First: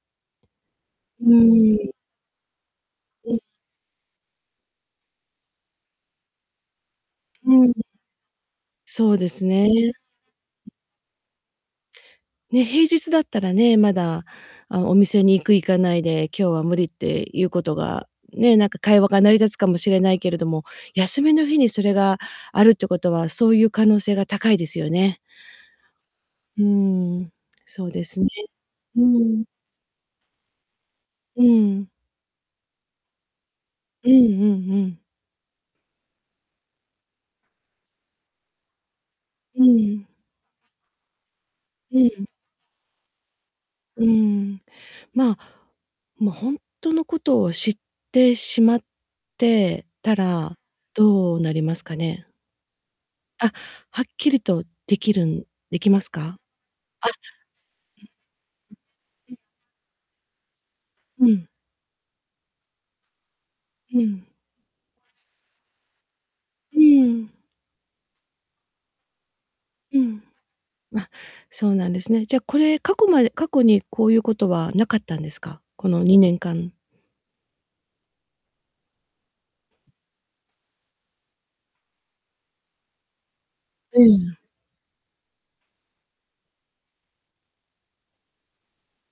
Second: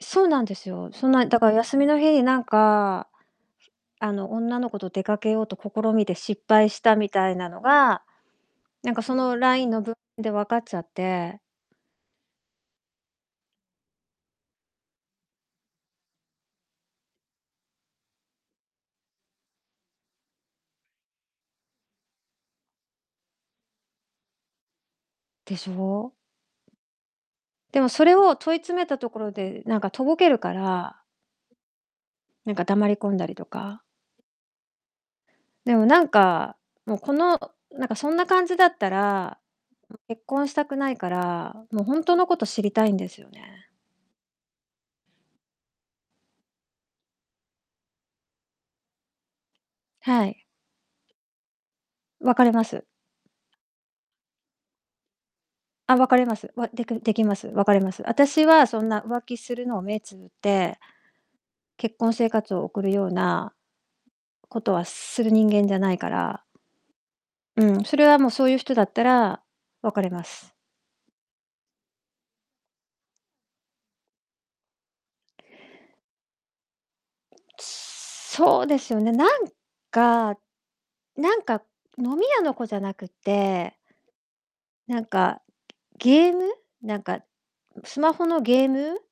そうなんですよ。そんな、ういだからー休みん。の日になんか、うん。あの、女の子と出かけようと試みて失敗したみたいなうのん。が、なんかそそうでの、すね。LINE の文うで、わかっん。ちゃってね、平日だったらね、まだ、あ、お店に行く行かないで、今日は無理っていうことが、ね、なんか、会話が成り立つかもしれないけれども、休みの日にそれがあるってことは、そういう可能性が高いですよね。でしょう？うーん、でそも、うそでれすね。を問い詰めたうところん。で、なんか、とぼけるからうん。なんか、黙り込んだりとか。うんうんうん。でも、なんか、もうこの、なんかそんな感じだったら、ううん、ん。結婚したくないから、も、ほうんんとうのん。こと知りたいんですよね。うーん。まあ、も、ほんとのことを知ってしまってたはい。ら、どうなりますかね？別れます。あ、はっきりと出来るん出来あ、ます別れまか？あ、す。わでくんできます。別れます。あたしは、そんな、浮うん、うん、う気ん。するのを目つぶってうん。結婚生活を送るようなうん。ことは、する人間じゃないからうーん。うん、それはもう、そういう人だったら、う別れん。ます。あ、そうなんですね。じゃ、これ、過去まで過去に、こういう事はなかったんですか？この2年間。つそうですよね。なんかなんか飲み屋の子じゃなくってうん。なんか、ゲーム、なんか、スマホのゲーム